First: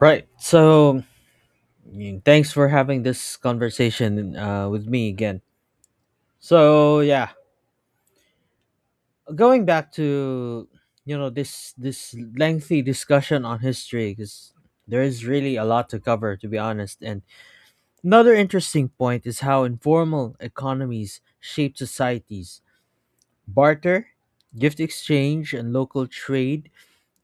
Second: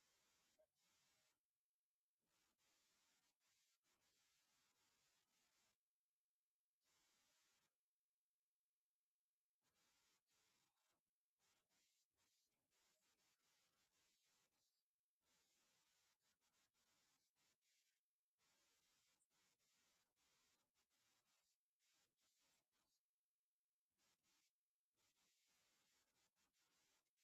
Right. So, thanks for having this conversation with me again. So, yeah, going back to this lengthy discussion on history because there is really a lot to cover to be honest. And another interesting point is how informal economies shape societies. Barter, gift exchange, and local trade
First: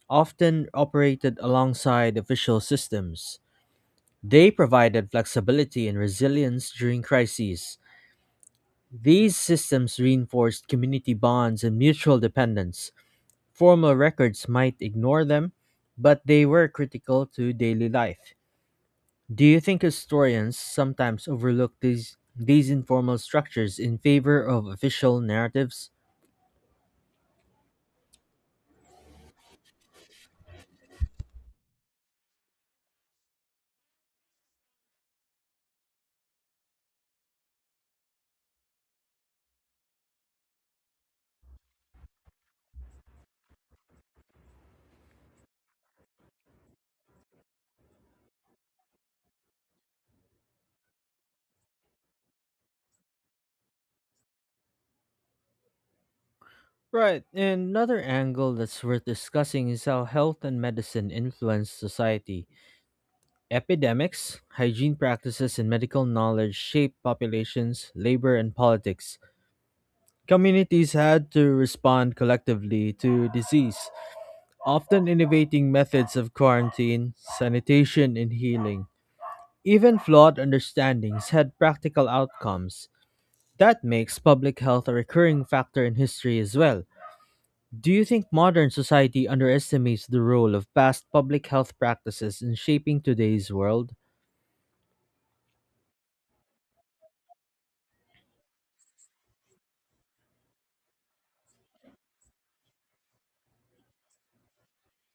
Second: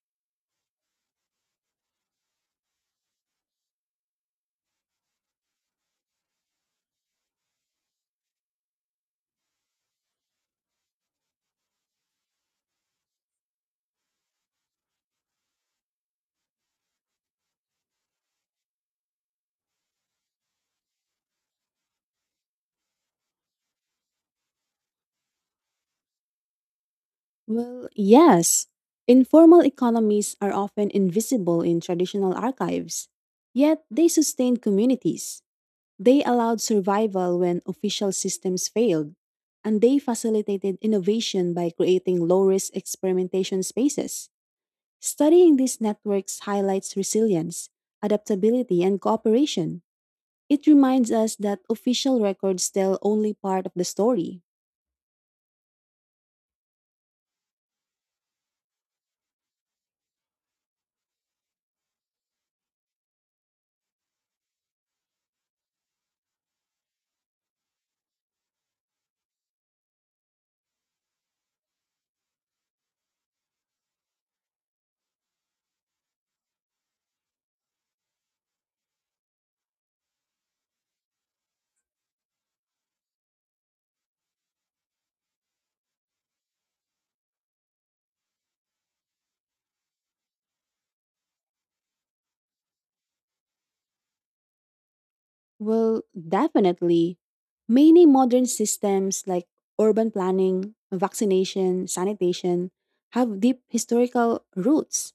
often operated alongside official systems. They provided flexibility and resilience during crises. These systems reinforced community bonds and mutual dependence. Formal records might ignore them, but they were critical to daily life. Do you think historians sometimes overlook these informal structures in favor of official narratives? Well, yes. Informal economies are often invisible in traditional archives, yet they sustained communities. They allowed survival when official systems failed, and they facilitated innovation by creating low risk experimentation spaces. Studying these networks highlights resilience, adaptability, and cooperation. It reminds us that official records tell only part of the story. Right, and another angle that's worth discussing is how health and medicine influence society. Epidemics, hygiene practices, and medical knowledge shape populations, labor, and politics. Communities had to respond collectively to disease, often innovating methods of quarantine, sanitation, and healing. Even flawed understandings had practical outcomes. That makes public health a recurring factor in history as well. Do you think modern society underestimates the role of past public health practices in shaping today's world? Well, definitely. Many modern systems like urban planning, vaccination, sanitation have deep historical roots.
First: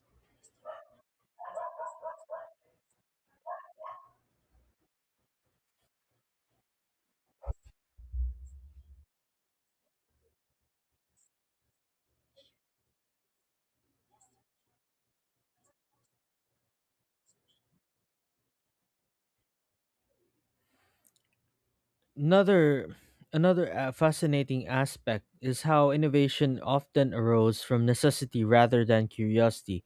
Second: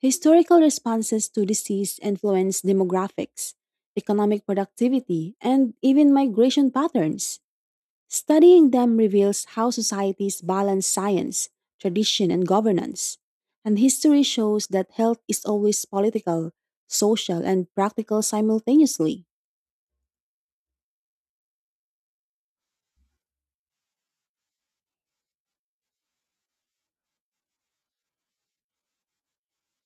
Historical responses to disease influence demographics, economic productivity, and even migration patterns. Studying them reveals how societies balance science, tradition, and governance. And history shows that health is always political, social, and practical simultaneously. Another another fascinating aspect is how innovation often arose from necessity rather than curiosity.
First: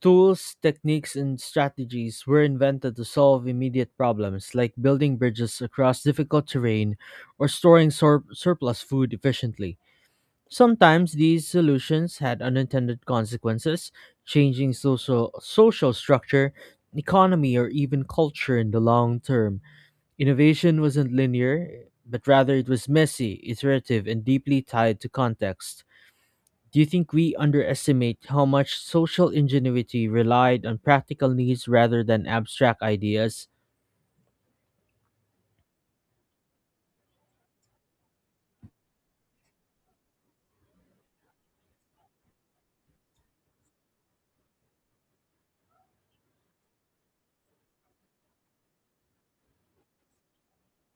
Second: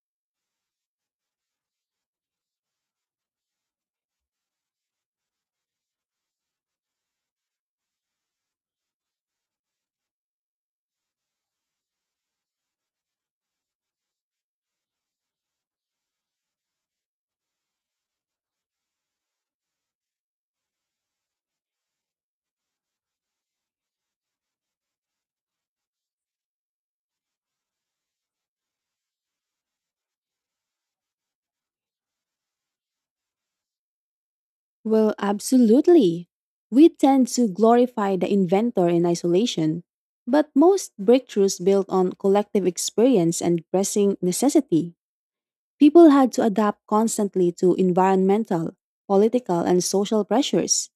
Tools, techniques, and strategies were invented to solve immediate problems like building bridges across difficult terrain or storing surplus food efficiently. Sometimes these solutions had unintended consequences, changing social structure, economy, or even culture in the long term. Innovation wasn't linear, but rather it was messy, iterative, and deeply tied to context. Do you think we underestimate how much social ingenuity relied on practical needs rather than abstract ideas? Well, absolutely. We tend to glorify the inventor in isolation, but most breakthroughs built on collective experience and pressing necessity. People had to adapt constantly to environmental, political, and social pressures,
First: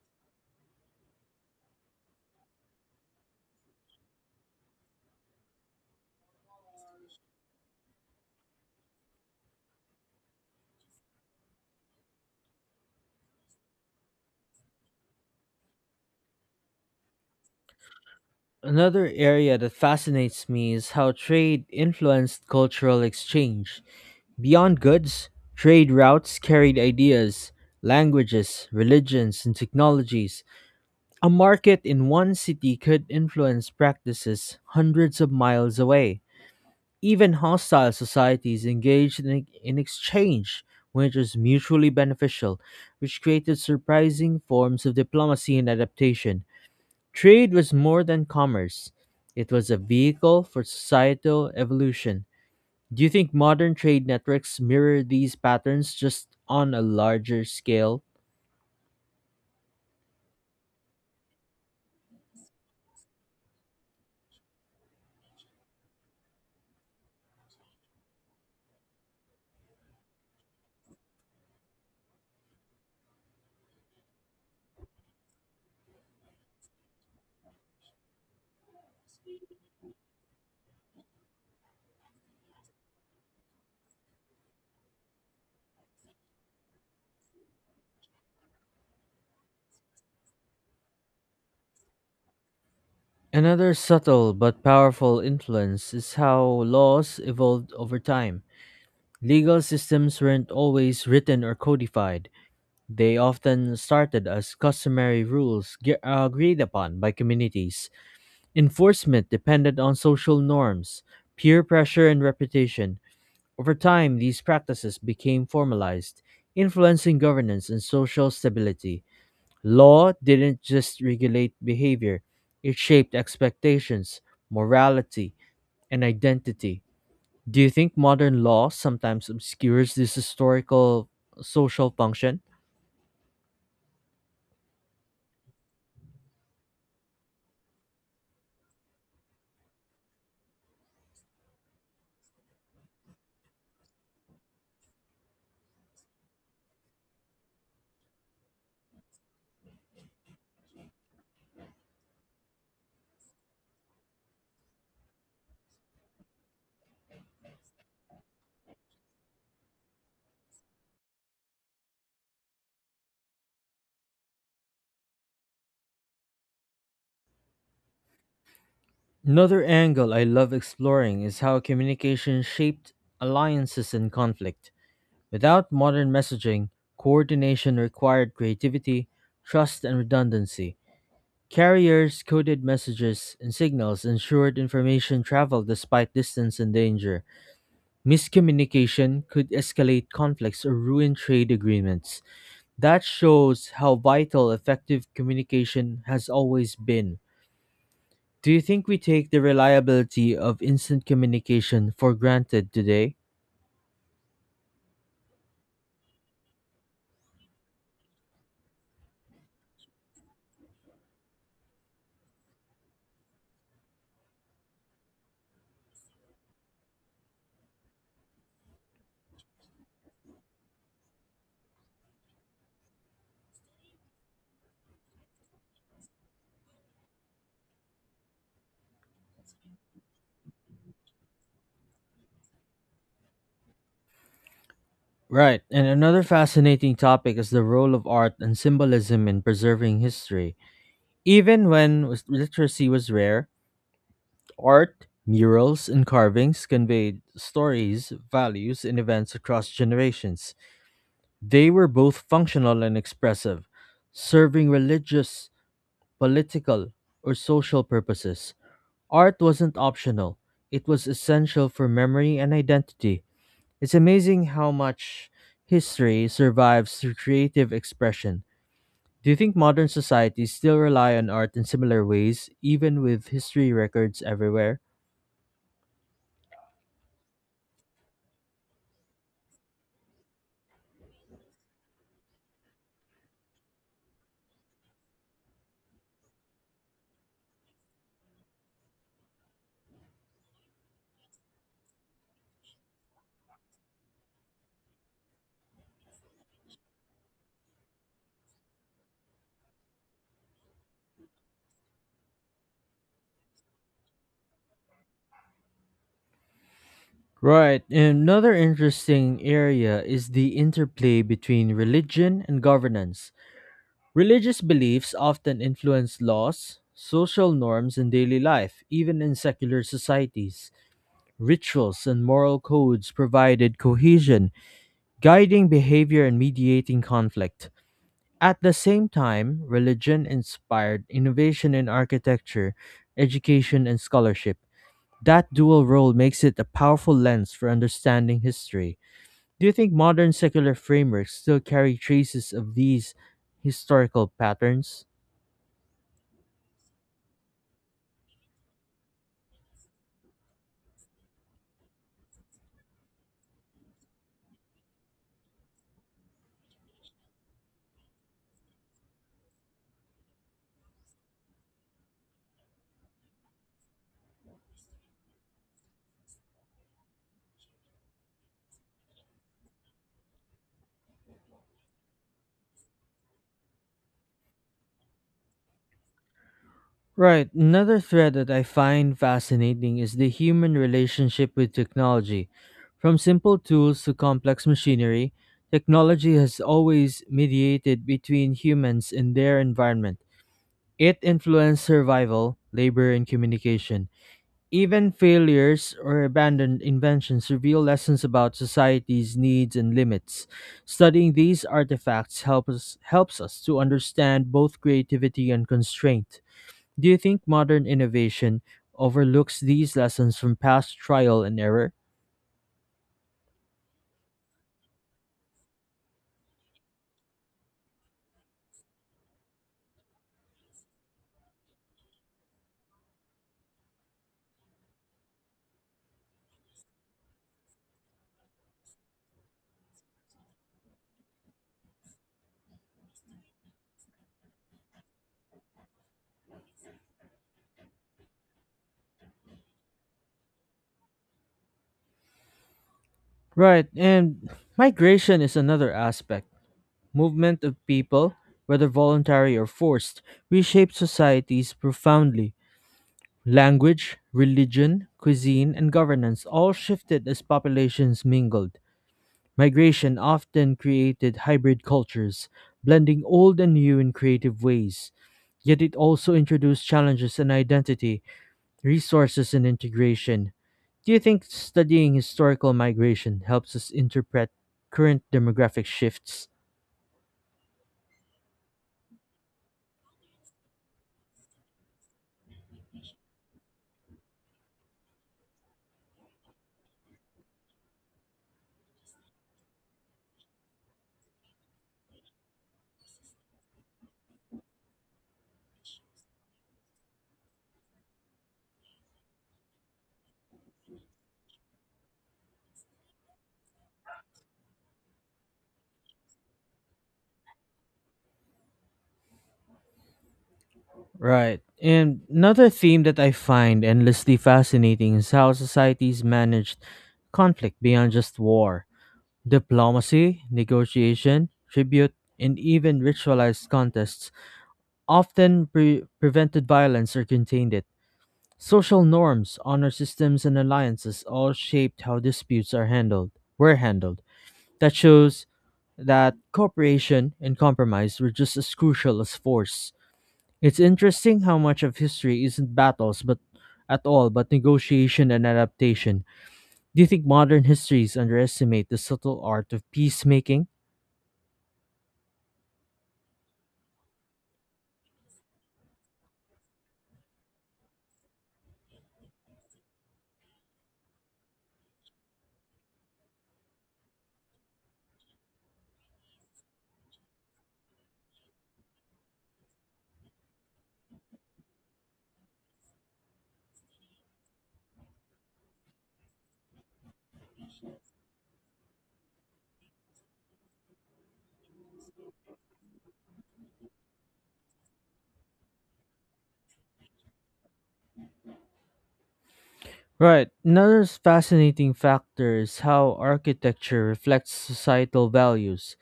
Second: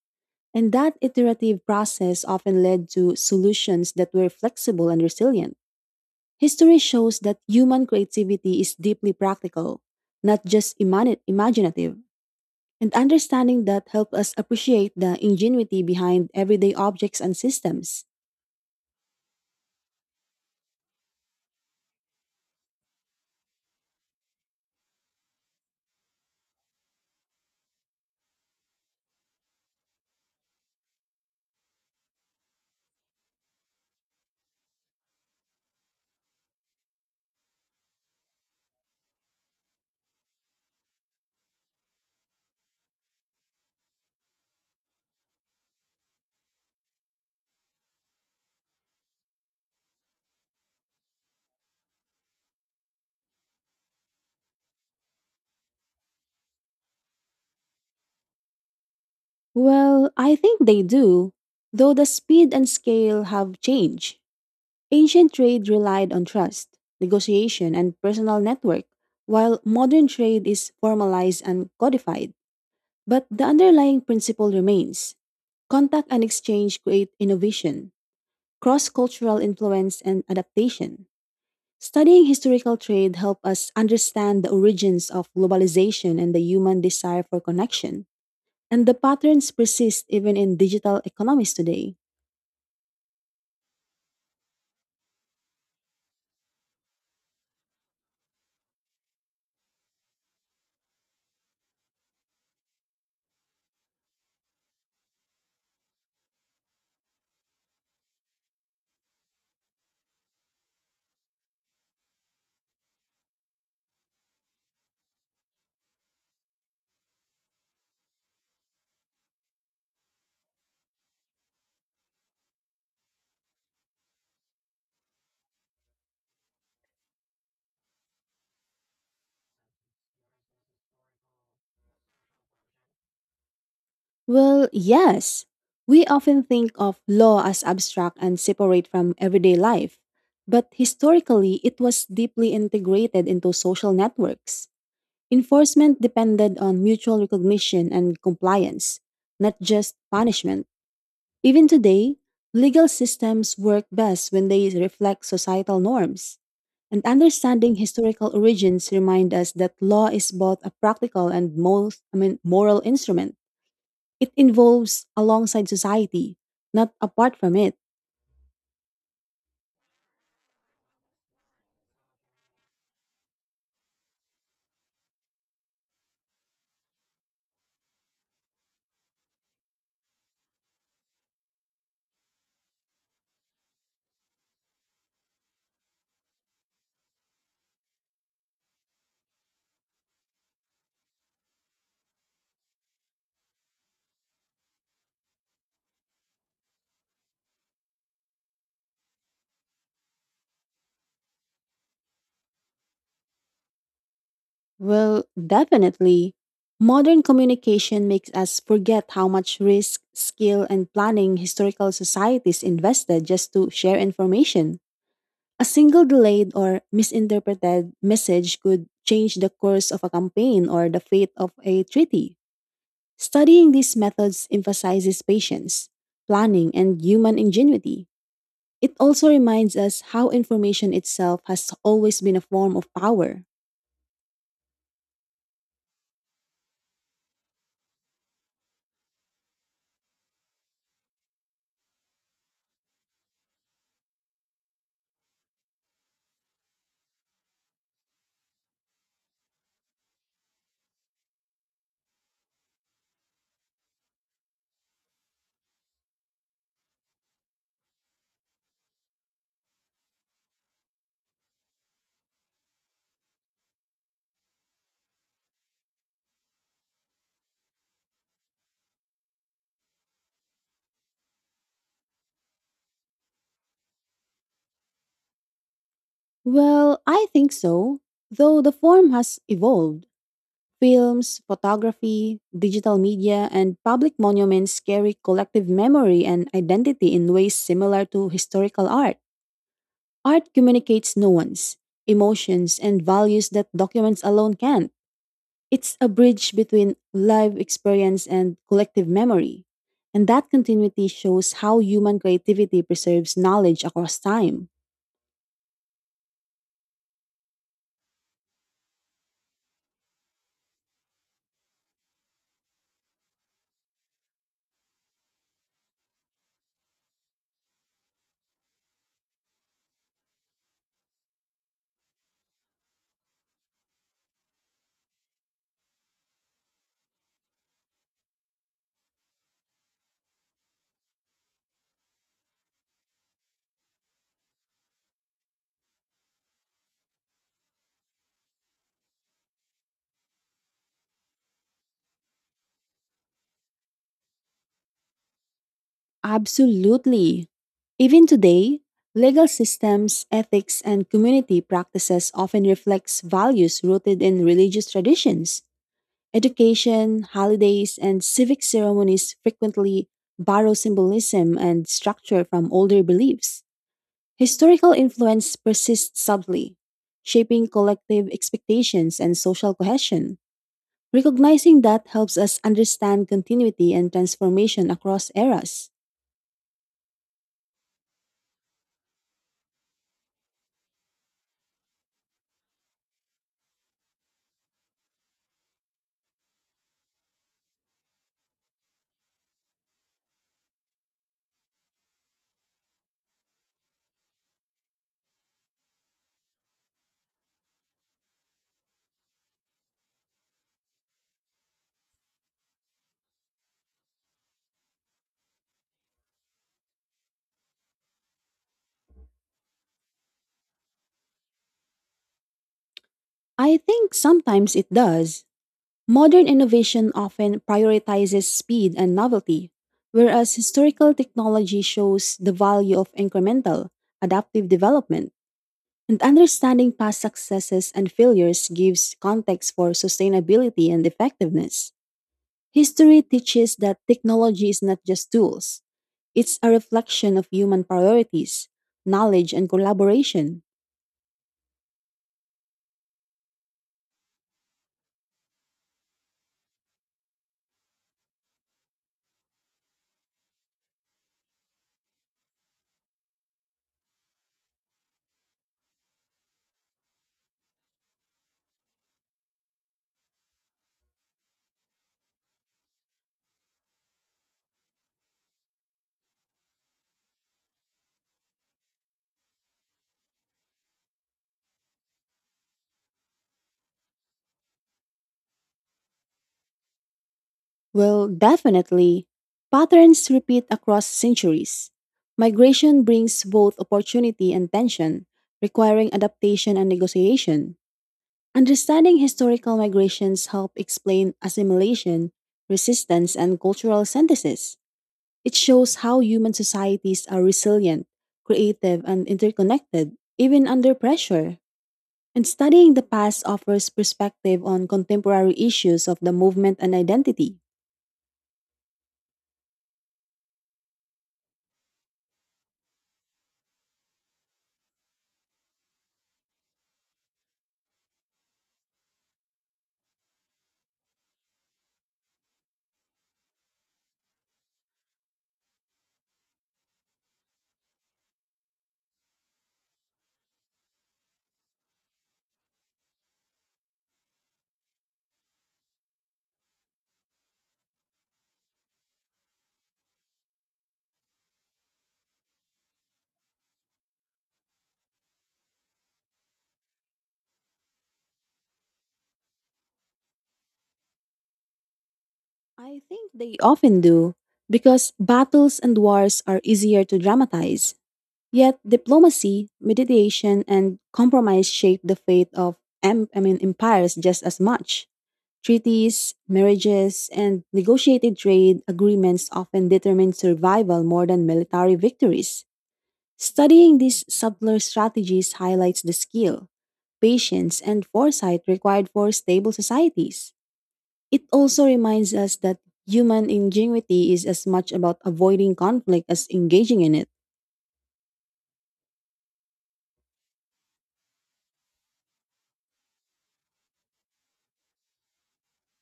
and that iterative process often led to solutions that were flexible and resilient. History shows that human creativity is deeply practical, not just imaginative. And understanding that help us appreciate the ingenuity behind everyday objects and systems. Another area that fascinates me is how trade influenced cultural exchange. Beyond goods, trade routes carried ideas, languages, religions, and technologies. A market in one city could influence practices hundreds of miles away. Even hostile societies engaged in exchange, which was mutually beneficial, which created surprising forms of diplomacy and adaptation. Trade was more than commerce, it was a vehicle for societal evolution. Do you think modern trade networks mirror these patterns just on a larger scale? Well, I think they do, though the speed and scale have changed. Ancient trade relied on trust, negotiation, and personal network, while modern trade is formalized and codified. But the underlying principle remains. Contact and exchange create innovation, cross cultural influence, and adaptation. Studying historical trade helped us understand the origins of globalization and the human desire for connection. And the patterns persist even in digital economies today. Another subtle but powerful influence is how laws evolved over time. Legal systems weren't always written or codified. They often started as customary rules agreed upon by communities. Enforcement depended on social norms, peer pressure, and reputation. Over time, these practices became formalized, influencing governance and social stability. Law didn't just regulate behavior, it shaped expectations, morality, and identity. Do you think modern law sometimes obscures this historical social function? Well, yes, we often think of law as abstract and separate from everyday life, but historically it was deeply integrated into social networks. Enforcement depended on mutual recognition and compliance, not just punishment. Even today, legal systems work best when they reflect societal norms. And understanding historical origins remind us that law is both a practical and moral instrument. It involves alongside society, not apart from it. Another angle I love exploring is how communication shaped alliances and conflict. Without modern messaging, coordination required creativity, trust, and redundancy. Carriers coded messages and signals ensured information traveled despite distance and danger. Miscommunication could escalate conflicts or ruin trade agreements. That shows how vital effective communication has always been. Do you think we take the reliability of instant communication for granted today? Well, definitely, modern communication makes us forget how much risk, skill, and planning historical societies invested just to share information. A single delayed or misinterpreted message could change the course of a campaign or the fate of a treaty. Studying these methods emphasizes patience, planning, and human ingenuity. It also reminds us how information itself has always been a form of power. Right, and another fascinating topic is the role of art and symbolism in preserving history. Even literacy was rare, art, murals, and carvings conveyed stories, values, and events across generations. They were both functional and expressive, serving religious, political, or social purposes. Art wasn't optional, it was essential for memory and identity. It's amazing how much history survives through creative expression. Do you think modern societies still rely on art in similar ways, even with history records everywhere? Well, I think so, though the form has evolved. Films, photography, digital media, and public monuments carry collective memory and identity in ways similar to historical art. Art communicates nuance, emotions, and values that documents alone can't. It's a bridge between live experience and collective memory. And that continuity shows how human creativity preserves knowledge across time. Right, another interesting area is the interplay between religion and governance. Religious beliefs often influence laws, social norms, and daily life, even in secular societies. Rituals and moral codes provided cohesion, guiding behavior and mediating conflict. At the same time, religion inspired innovation in architecture, education, and scholarship. That dual role makes it a powerful lens for understanding history. Do you think modern secular frameworks still carry traces of these historical patterns? Absolutely. Even today, legal systems, ethics, and community practices often reflects values rooted in religious traditions. Education, holidays, and civic ceremonies frequently borrow symbolism and structure from older beliefs. Historical influence persists subtly, shaping collective expectations and social cohesion. Recognizing that helps us understand continuity and transformation across eras. Right. Another thread that I find fascinating is the human relationship with technology. From simple tools to complex machinery, technology has always mediated between humans and their environment. It influenced survival, labor, and communication. Even failures or abandoned inventions reveal lessons about society's needs and limits. Studying these artifacts helps us to understand both creativity and constraint. Do you think modern innovation overlooks these lessons from past trial and error? I think sometimes it does. Modern innovation often prioritizes speed and novelty, whereas historical technology shows the value of incremental, adaptive development. And understanding past successes and failures gives context for sustainability and effectiveness. History teaches that technology is not just tools, it's a reflection of human priorities, knowledge, and collaboration. Right, and migration is another aspect. Movement of people, whether voluntary or forced, reshapes societies profoundly. Language, religion, cuisine, and governance all shifted as populations mingled. Migration often created hybrid cultures, blending old and new in creative ways. Yet it also introduced challenges in identity, resources and integration. Do you think studying historical migration helps us interpret current demographic shifts? Well, definitely. Patterns repeat across centuries. Migration brings both opportunity and tension, requiring adaptation and negotiation. Understanding historical migrations help explain assimilation, resistance, and cultural synthesis. It shows how human societies are resilient, creative, and interconnected, even under pressure. And studying the past offers perspective on contemporary issues of the movement and identity. Right. And another theme that I find endlessly fascinating is how societies managed conflict beyond just war. Diplomacy, negotiation, tribute, and even ritualized contests often prevented violence or contained it. Social norms, honor systems, and alliances all shaped how were handled. That shows that cooperation and compromise were just as crucial as force. It's interesting how much of history isn't battles but at all but negotiation and adaptation. Do you think modern histories underestimate the subtle art of peacemaking? I think they often do, because battles and wars are easier to dramatize. Yet diplomacy, mediation, and compromise shape the fate of empires just as much. Treaties, marriages, and negotiated trade agreements often determine survival more than military victories. Studying these subtler strategies highlights the skill, patience, and foresight required for stable societies. It also reminds us that human ingenuity is as much about avoiding conflict as engaging in it. Right. Another fascinating factor is how architecture reflects societal values.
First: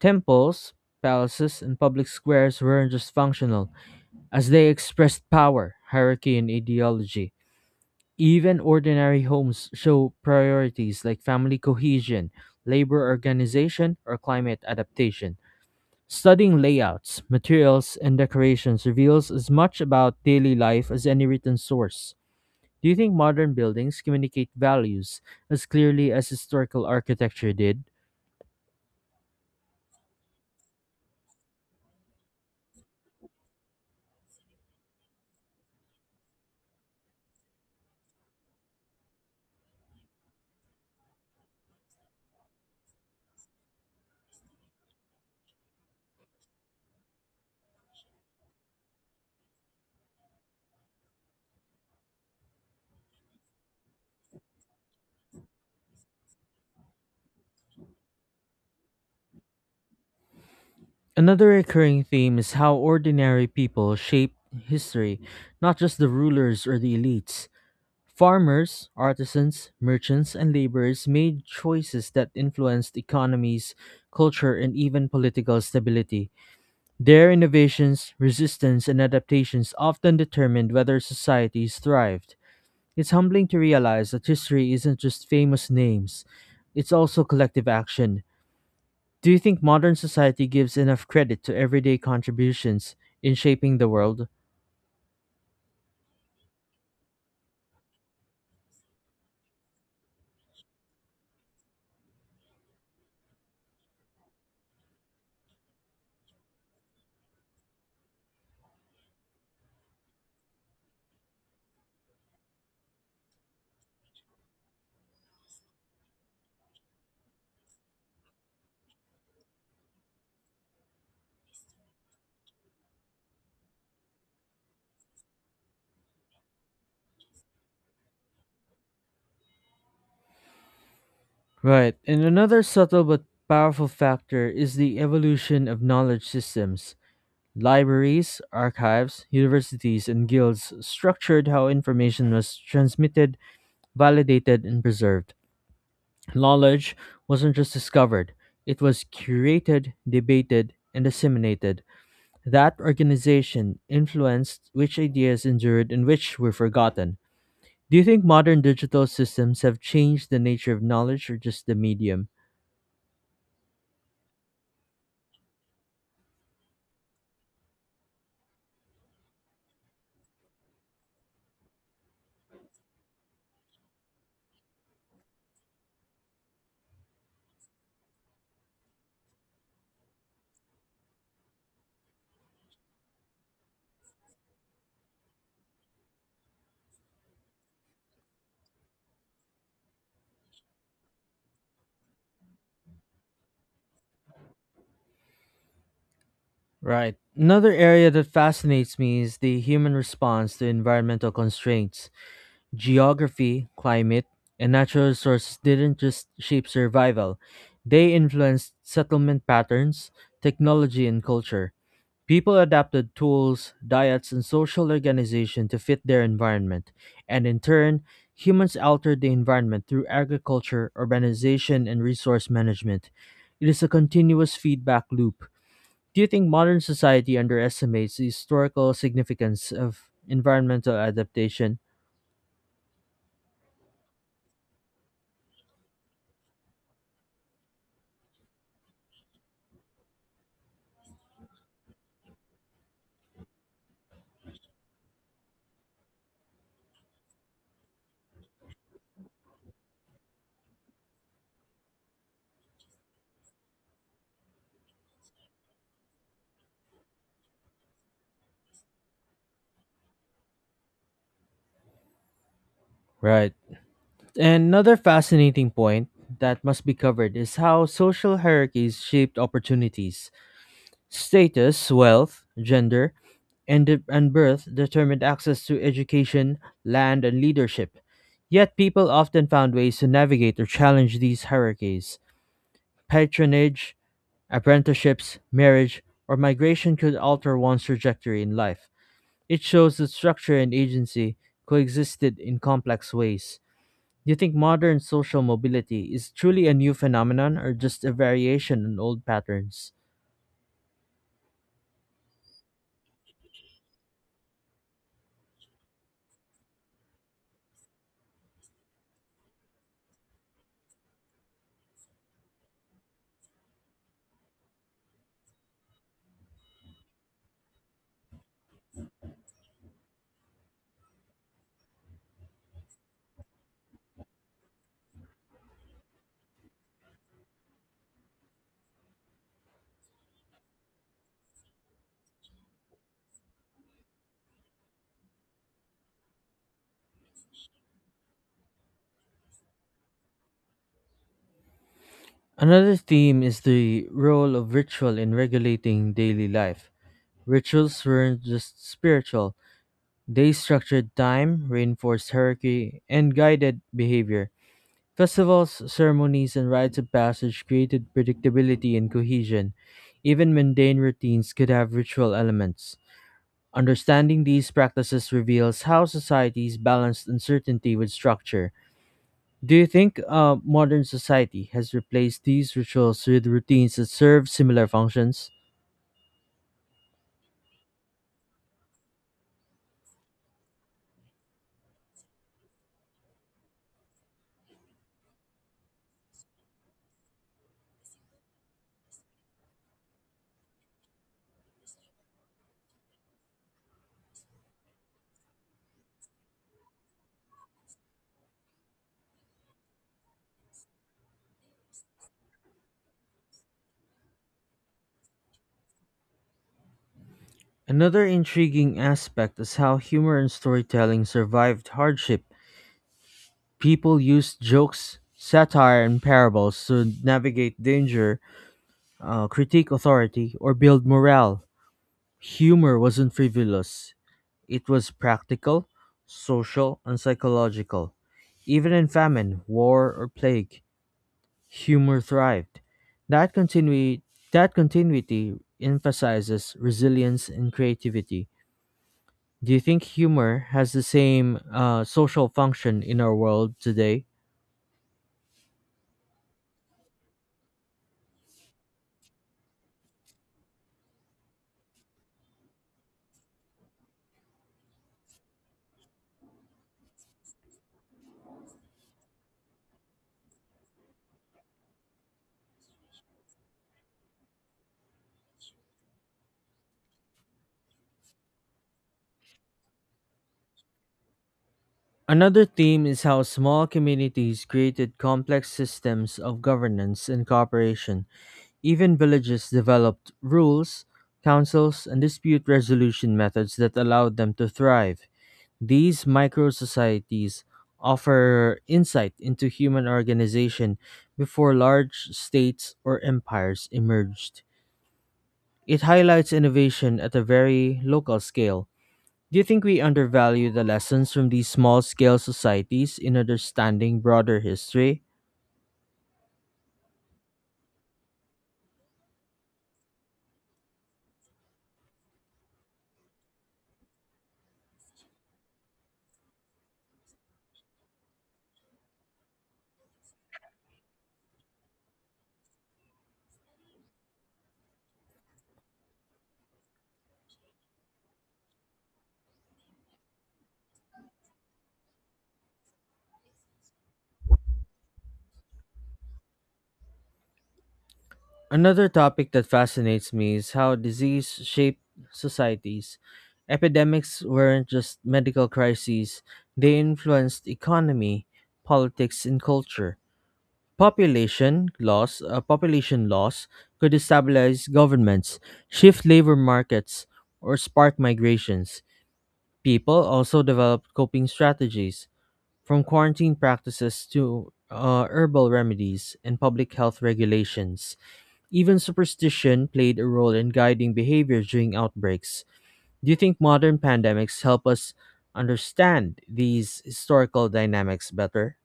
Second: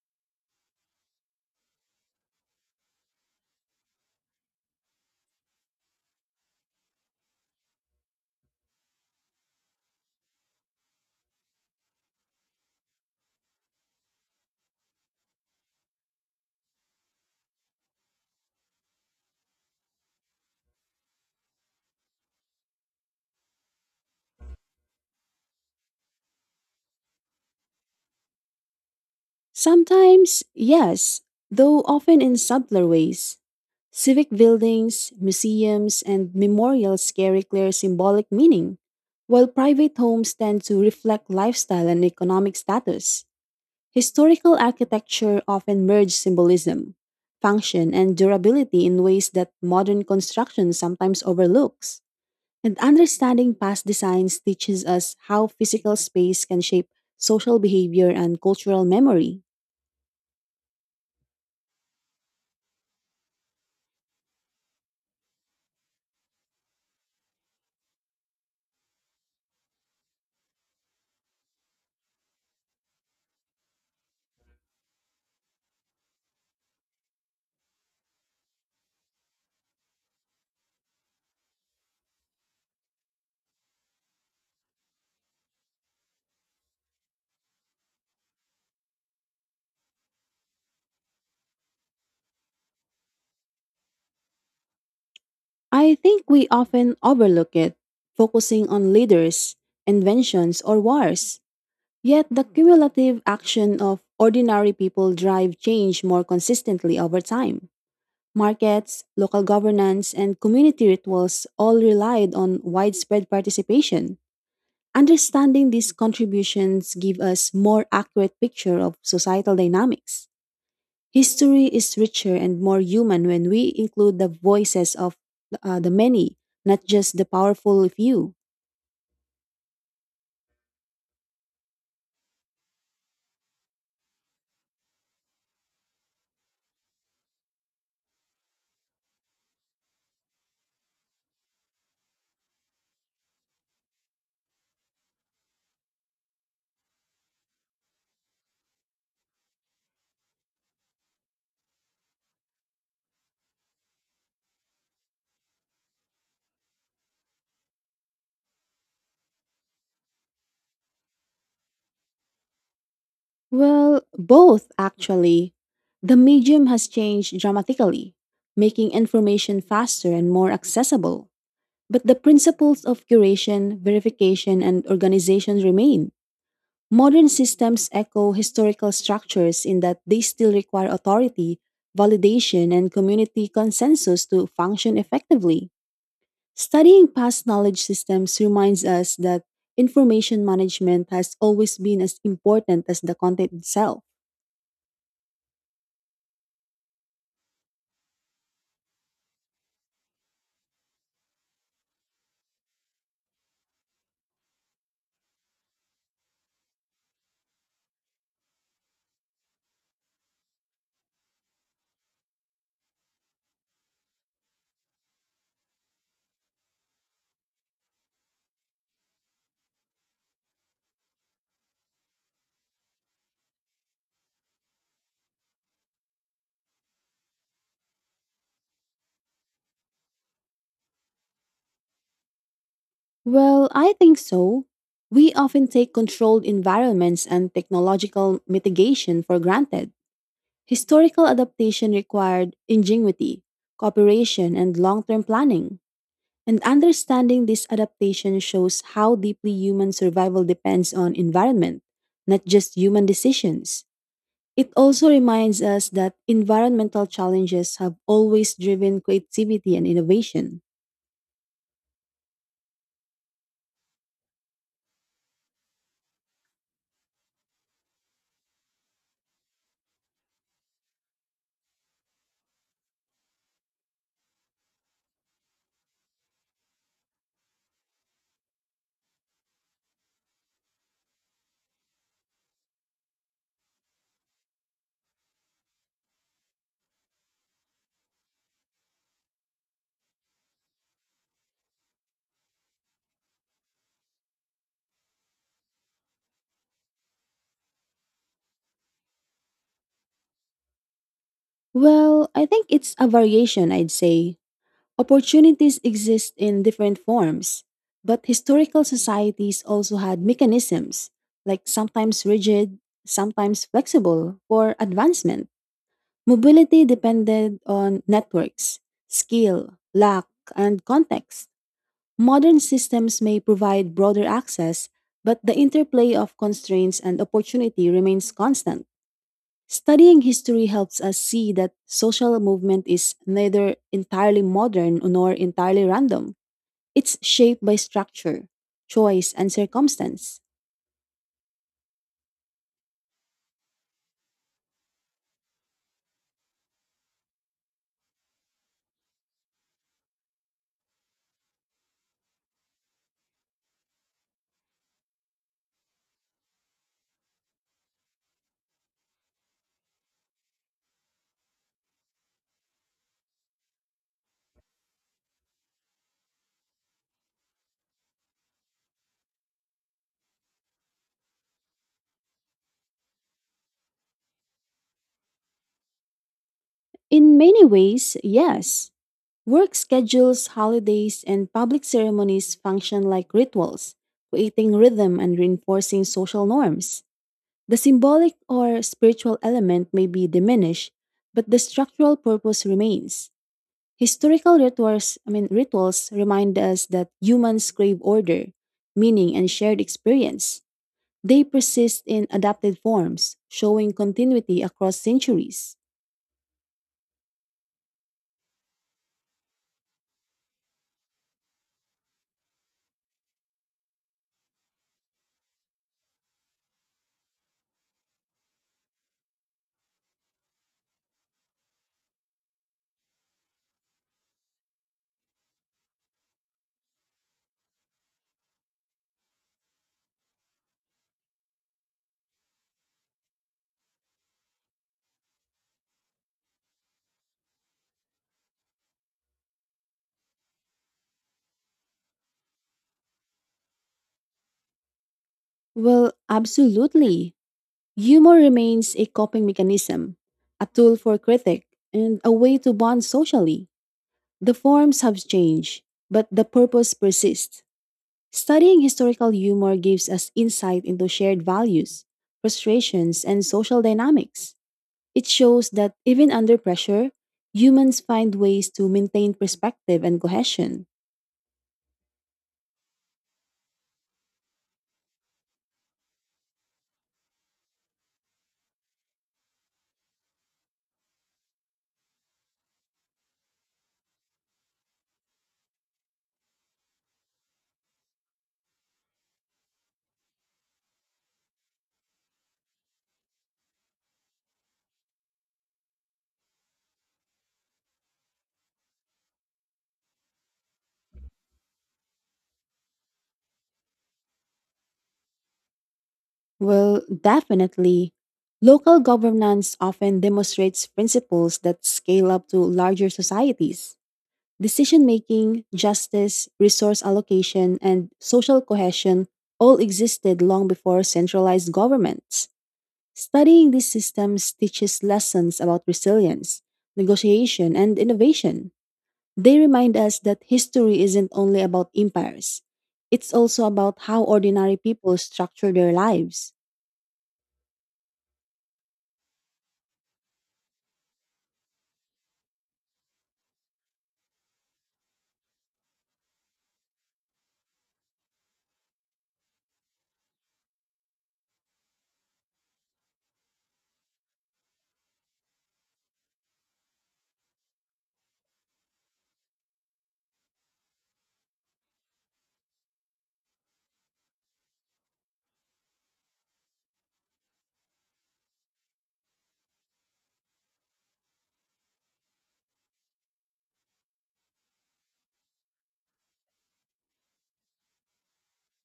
Temples, palaces, and public squares weren't just functional, as they expressed power, hierarchy, and ideology. Even ordinary homes show priorities like family cohesion, labor organization, or climate adaptation. Studying layouts, materials, and decorations reveals as much about daily life as any written source. Do you think modern buildings communicate values as clearly as historical architecture did? Sometimes, yes, though often in subtler ways. Civic buildings, museums, and memorials carry clear symbolic meaning, while private homes tend to reflect lifestyle and economic status. Historical architecture often merges symbolism, function, and durability in ways that modern construction sometimes overlooks. And understanding past designs teaches us how physical space can shape social behavior and cultural memory. Another recurring theme is how ordinary people shape history, not just the rulers or the elites. Farmers, artisans, merchants, and laborers made choices that influenced economies, culture, and even political stability. Their innovations, resistance, and adaptations often determined whether societies thrived. It's humbling to realize that history isn't just famous names, it's also collective action. Do you think modern society gives enough credit to everyday contributions in shaping the world? I think we often overlook it, focusing on leaders, inventions, or wars. Yet the cumulative action of ordinary people drive change more consistently over time. Markets, local governance, and community rituals all relied on widespread participation. Understanding these contributions give us more accurate picture of societal dynamics. History is richer and more human when we include the voices of the many, not just the powerful few. Right, and another subtle but powerful factor is the evolution of knowledge systems. Libraries, archives, universities, and guilds structured how information was transmitted, validated, and preserved. Knowledge wasn't just discovered, it was curated, debated, and disseminated. That organization influenced which ideas endured and which were forgotten. Do you think modern digital systems have changed the nature of knowledge or just the medium? Well, both actually. The medium has changed dramatically, making information faster and more accessible. But the principles of curation, verification, and organization remain. Modern systems echo historical structures in that they still require authority, validation, and community consensus to function effectively. Studying past knowledge systems reminds us that information management has always been as important as the content itself. Right. Another area that fascinates me is the human response to environmental constraints. Geography, climate, and natural resources didn't just shape survival, they influenced settlement patterns, technology, and culture. People adapted tools, diets, and social organization to fit their environment, and in turn, humans altered the environment through agriculture, urbanization, and resource management. It is a continuous feedback loop. Do you think modern society underestimates the historical significance of environmental adaptation? Well, I think so. We often take controlled environments and technological mitigation for granted. Historical adaptation required ingenuity, cooperation, and long term planning. And understanding this adaptation shows how deeply human survival depends on environment, not just human decisions. It also reminds us that environmental challenges have always driven creativity and innovation. Right. Another fascinating point that must be covered is how social hierarchies shaped opportunities. Status, wealth, gender, and birth determined access to education, land, and leadership. Yet people often found ways to navigate or challenge these hierarchies. Patronage, apprenticeships, marriage, or migration could alter one's trajectory in life. It shows that structure and agency coexisted in complex ways. Do you think modern social mobility is truly a new phenomenon or just a variation on old patterns? Well, I think it's a variation, I'd say. Opportunities exist in different forms, but historical societies also had mechanisms, like sometimes rigid, sometimes flexible, for advancement. Mobility depended on networks, skill, luck, and context. Modern systems may provide broader access, but the interplay of constraints and opportunity remains constant. Studying history helps us see that social movement is neither entirely modern nor entirely random. It's shaped by structure, choice, and circumstance. Another theme is the role of ritual in regulating daily life. Rituals weren't just spiritual, they structured time, reinforced hierarchy, and guided behavior. Festivals, ceremonies, and rites of passage created predictability and cohesion. Even mundane routines could have ritual elements. Understanding these practices reveals how societies balance uncertainty with structure. Do you think modern society has replaced these rituals with routines that serve similar functions? In many ways, yes. Work schedules, holidays, and public ceremonies function like rituals, creating rhythm and reinforcing social norms. The symbolic or spiritual element may be diminished, but the structural purpose remains. Historical rituals, I mean rituals remind us that humans crave order, meaning, and shared experience. They persist in adapted forms, showing continuity across centuries. Another intriguing aspect is how humor and storytelling survived hardship. People used jokes, satire, and parables to navigate danger, critique authority, or build morale. Humor wasn't frivolous, it was practical, social, and psychological. Even in famine, war, or plague, humor thrived. That, continui- that continuity emphasizes resilience and creativity. Do you think humor has the same social function in our world today? Well, absolutely. Humor remains a coping mechanism, a tool for critique, and a way to bond socially. The forms have changed, but the purpose persists. Studying historical humor gives us insight into shared values, frustrations, and social dynamics. It shows that even under pressure, humans find ways to maintain perspective and cohesion. Another theme is how small communities created complex systems of governance and cooperation. Even villages developed rules, councils, and dispute resolution methods that allowed them to thrive. These micro societies offer insight into human organization before large states or empires emerged. It highlights innovation at a very local scale. Do you think we undervalue the lessons from these small scale societies in understanding broader history? Well, definitely, local governance often demonstrates principles that scale up to larger societies. Decision making, justice, resource allocation, and social cohesion all existed long before centralized governments. Studying these systems teaches lessons about resilience, negotiation, and innovation. They remind us that history isn't only about empires, it's also about how ordinary people structure their lives. Another topic that fascinates me is how disease shaped societies. Epidemics weren't just medical crises, they influenced economy, politics, and culture. Population loss could destabilize governments, shift labor markets, or spark migrations. People also developed coping strategies, from quarantine practices to herbal remedies and public health regulations. Even superstition played a role in guiding behavior during outbreaks. Do you think modern pandemics help us understand these historical dynamics better?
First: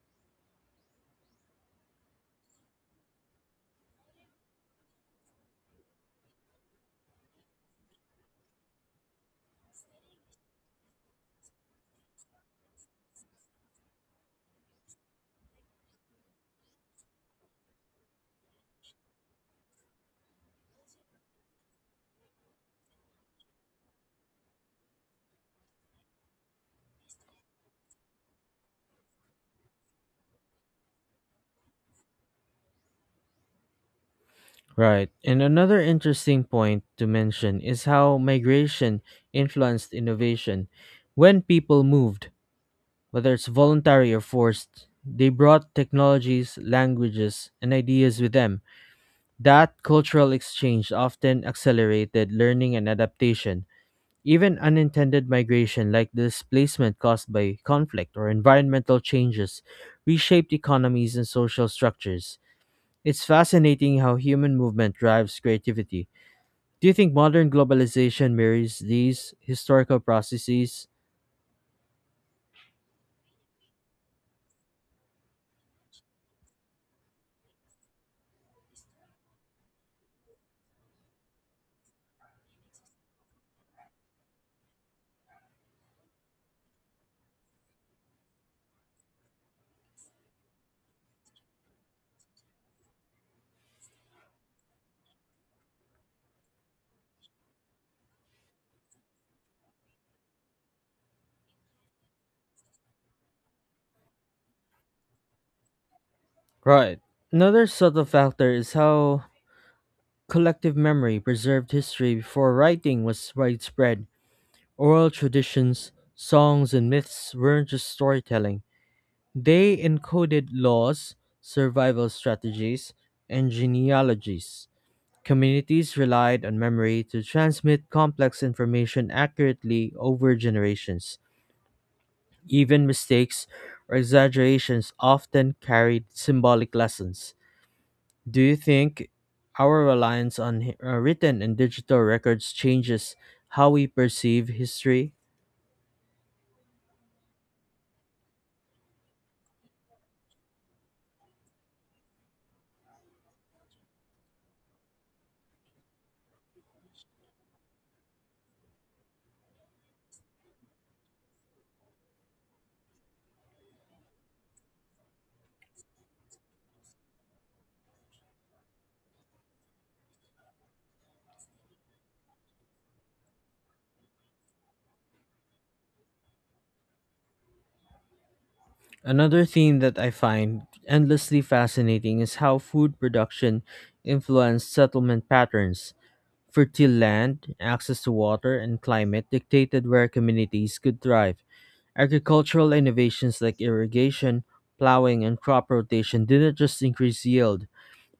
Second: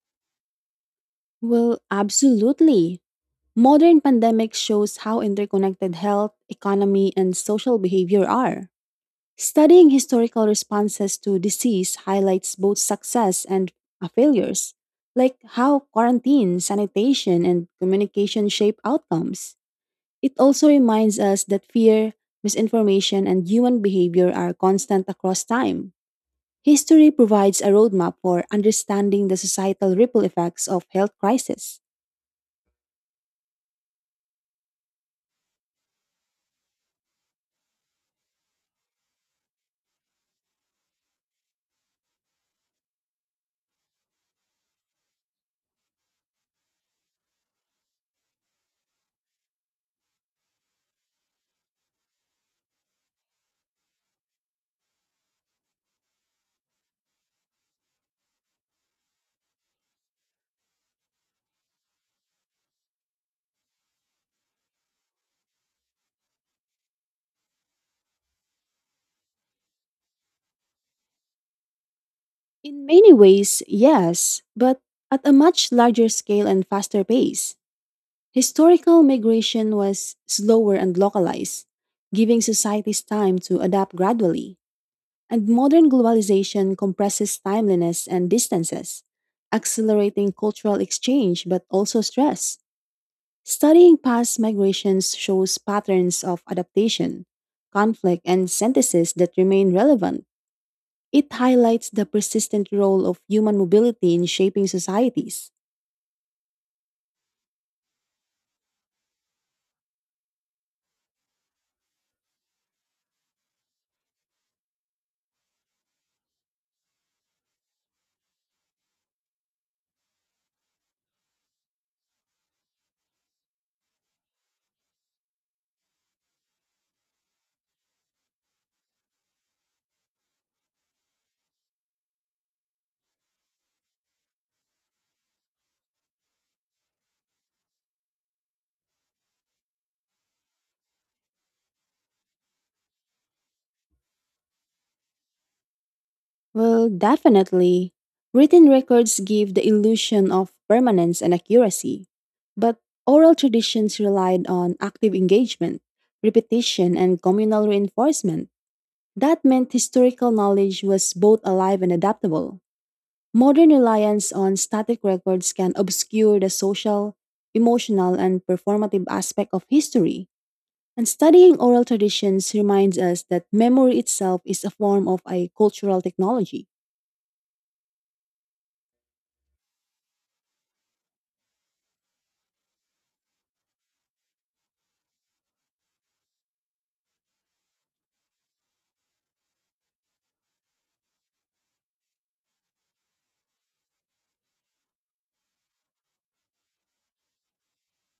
Well, absolutely. Modern pandemics shows how interconnected health, economy, and social behavior are. Studying historical responses to disease highlights both success and failures, like how quarantine, sanitation, and communication shape outcomes. It also reminds us that fear, misinformation, and human behavior are constant across time. History provides a roadmap for understanding the societal ripple effects of health crisis. Right. And another interesting point to mention is how migration influenced innovation. When people moved, whether it's voluntary or forced, they brought technologies, languages, and ideas with them. That cultural exchange often accelerated learning and adaptation. Even unintended migration, like displacement caused by conflict or environmental changes, reshaped economies and social structures. It's fascinating how human movement drives creativity. Do you think modern globalization mirrors these historical processes? In many ways, yes, but at a much larger scale and faster pace. Historical migration was slower and localized, giving societies time to adapt gradually, and modern globalization compresses timeliness and distances, accelerating cultural exchange but also stress. Studying past migrations shows patterns of adaptation, conflict, and synthesis that remain relevant. It highlights the persistent role of human mobility in shaping societies. Right. Another subtle factor is how collective memory preserved history before writing was widespread. Oral traditions, songs, and myths weren't just storytelling. They encoded laws, survival strategies, and genealogies. Communities relied on memory to transmit complex information accurately over generations. Even mistakes or exaggerations often carried symbolic lessons. Do you think our reliance on written and digital records changes how we perceive history? Well, definitely. Written records give the illusion of permanence and accuracy, but oral traditions relied on active engagement, repetition, and communal reinforcement. That meant historical knowledge was both alive and adaptable. Modern reliance on static records can obscure the social, emotional, and performative aspect of history. And studying oral traditions reminds us that memory itself is a form of a cultural technology. Another theme that I find endlessly fascinating is how food production influenced settlement patterns. Fertile land, access to water, and climate dictated where communities could thrive. Agricultural innovations like irrigation, plowing, and crop rotation didn't just increase yield,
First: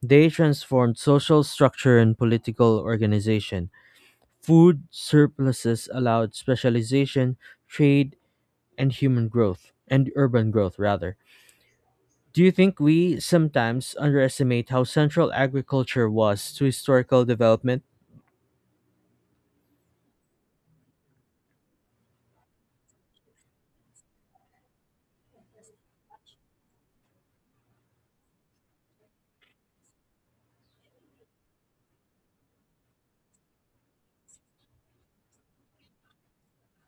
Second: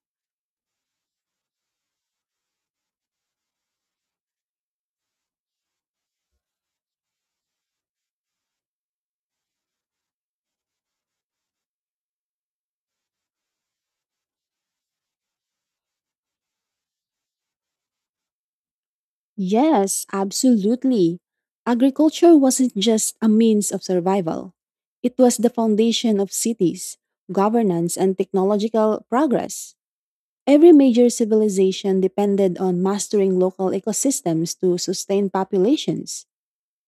they transformed social structure and political organization. Food surpluses allowed specialization, trade, and urban growth rather. Do you think we sometimes underestimate how central agriculture was to historical development? Yes, absolutely. Agriculture wasn't just a means of survival, it was the foundation of cities, governance, and technological progress. Every major civilization depended on mastering local ecosystems to sustain populations.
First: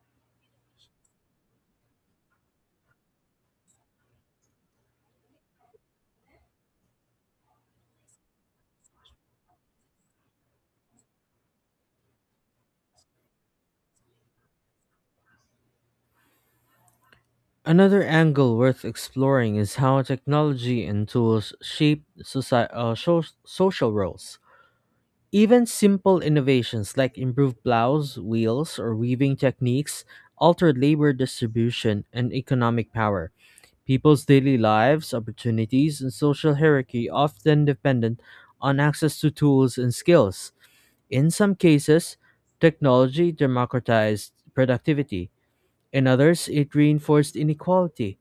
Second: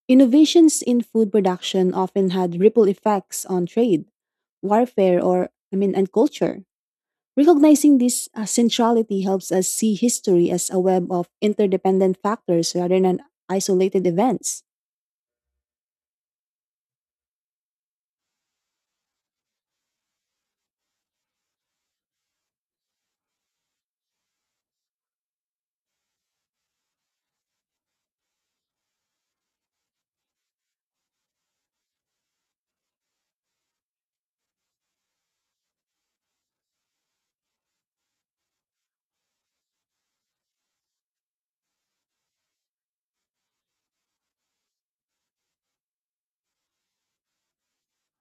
Innovations in food production often had ripple effects on trade, warfare, and culture. Recognizing this centrality helps us see history as a web of interdependent factors rather than isolated events. Another angle worth exploring is how technology and tools shape social roles. Even simple innovations like improved plows, wheels, or weaving techniques altered labor distribution and economic power. People's daily lives, opportunities, and social hierarchy often dependent on access to tools and skills. In some cases, technology democratized productivity. In others, it reinforced inequality.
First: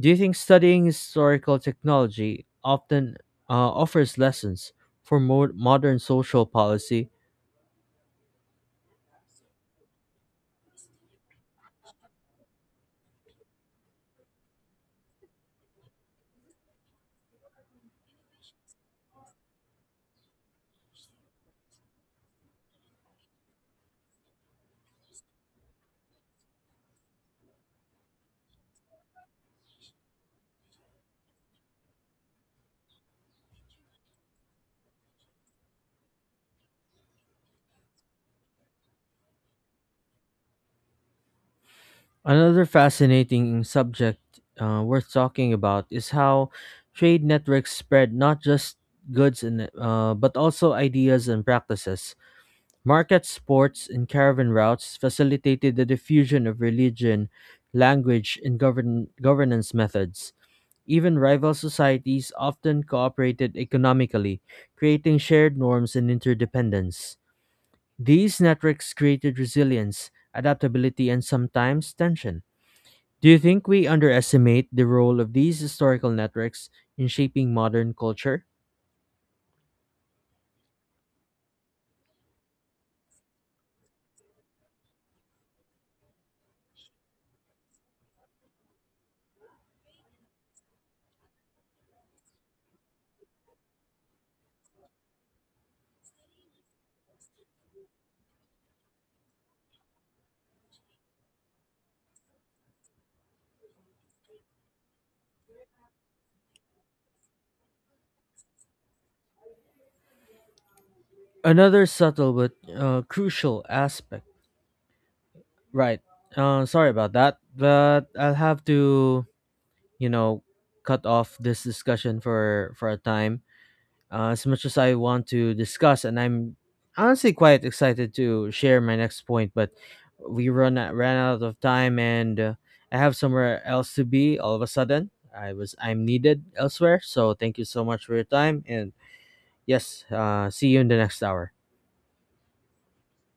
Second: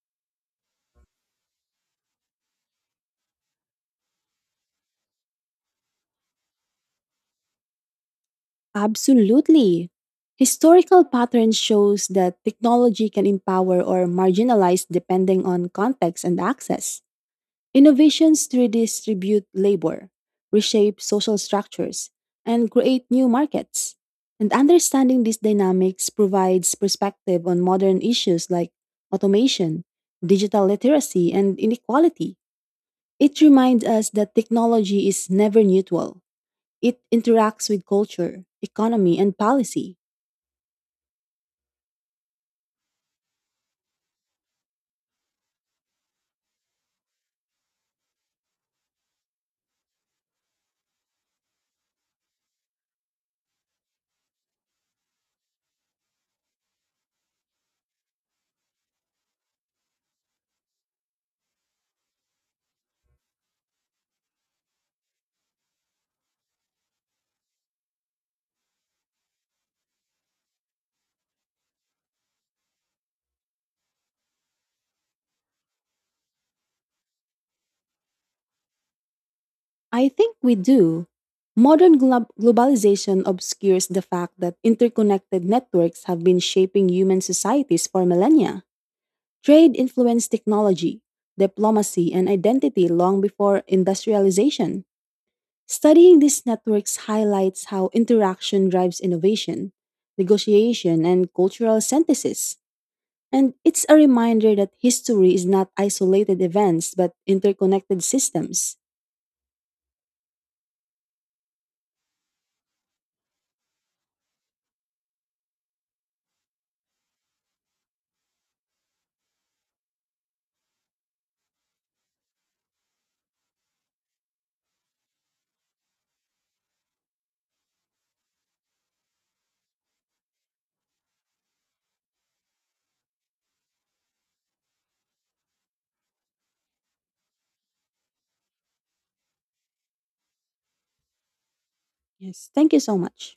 Do you think studying historical technology often offers lessons for modern social policy? Absolutely. Historical patterns shows that technology can empower or marginalize depending on context and access. Innovations redistribute labor, reshape social structures, and create new markets. And understanding these dynamics provides perspective on modern issues like automation, digital literacy, and inequality. It reminds us that technology is never neutral. It interacts with culture, economy, and policy. Another fascinating subject worth talking about is how trade networks spread not just goods and but also ideas and practices. Market sports and caravan routes facilitated the diffusion of religion, language, and governance methods. Even rival societies often cooperated economically, creating shared norms and interdependence. These networks created resilience, adaptability, and sometimes tension. Do you think we underestimate the role of these historical networks in shaping modern culture? I think we do. Modern globalization obscures the fact that interconnected networks have been shaping human societies for millennia. Trade influenced technology, diplomacy, and identity long before industrialization. Studying these networks highlights how interaction drives innovation, negotiation, and cultural synthesis. And it's a reminder that history is not isolated events but interconnected systems. Another subtle but crucial aspect Right. Sorry about that, but I'll have to, you know, cut off this discussion for a time. As much as I want to discuss, and I'm honestly quite excited to share my next point, but we ran out of time, and I have somewhere else to be. All of a sudden, I'm needed elsewhere. So thank you so much for your time, and yes, see you in the next hour. Yes, thank you so much.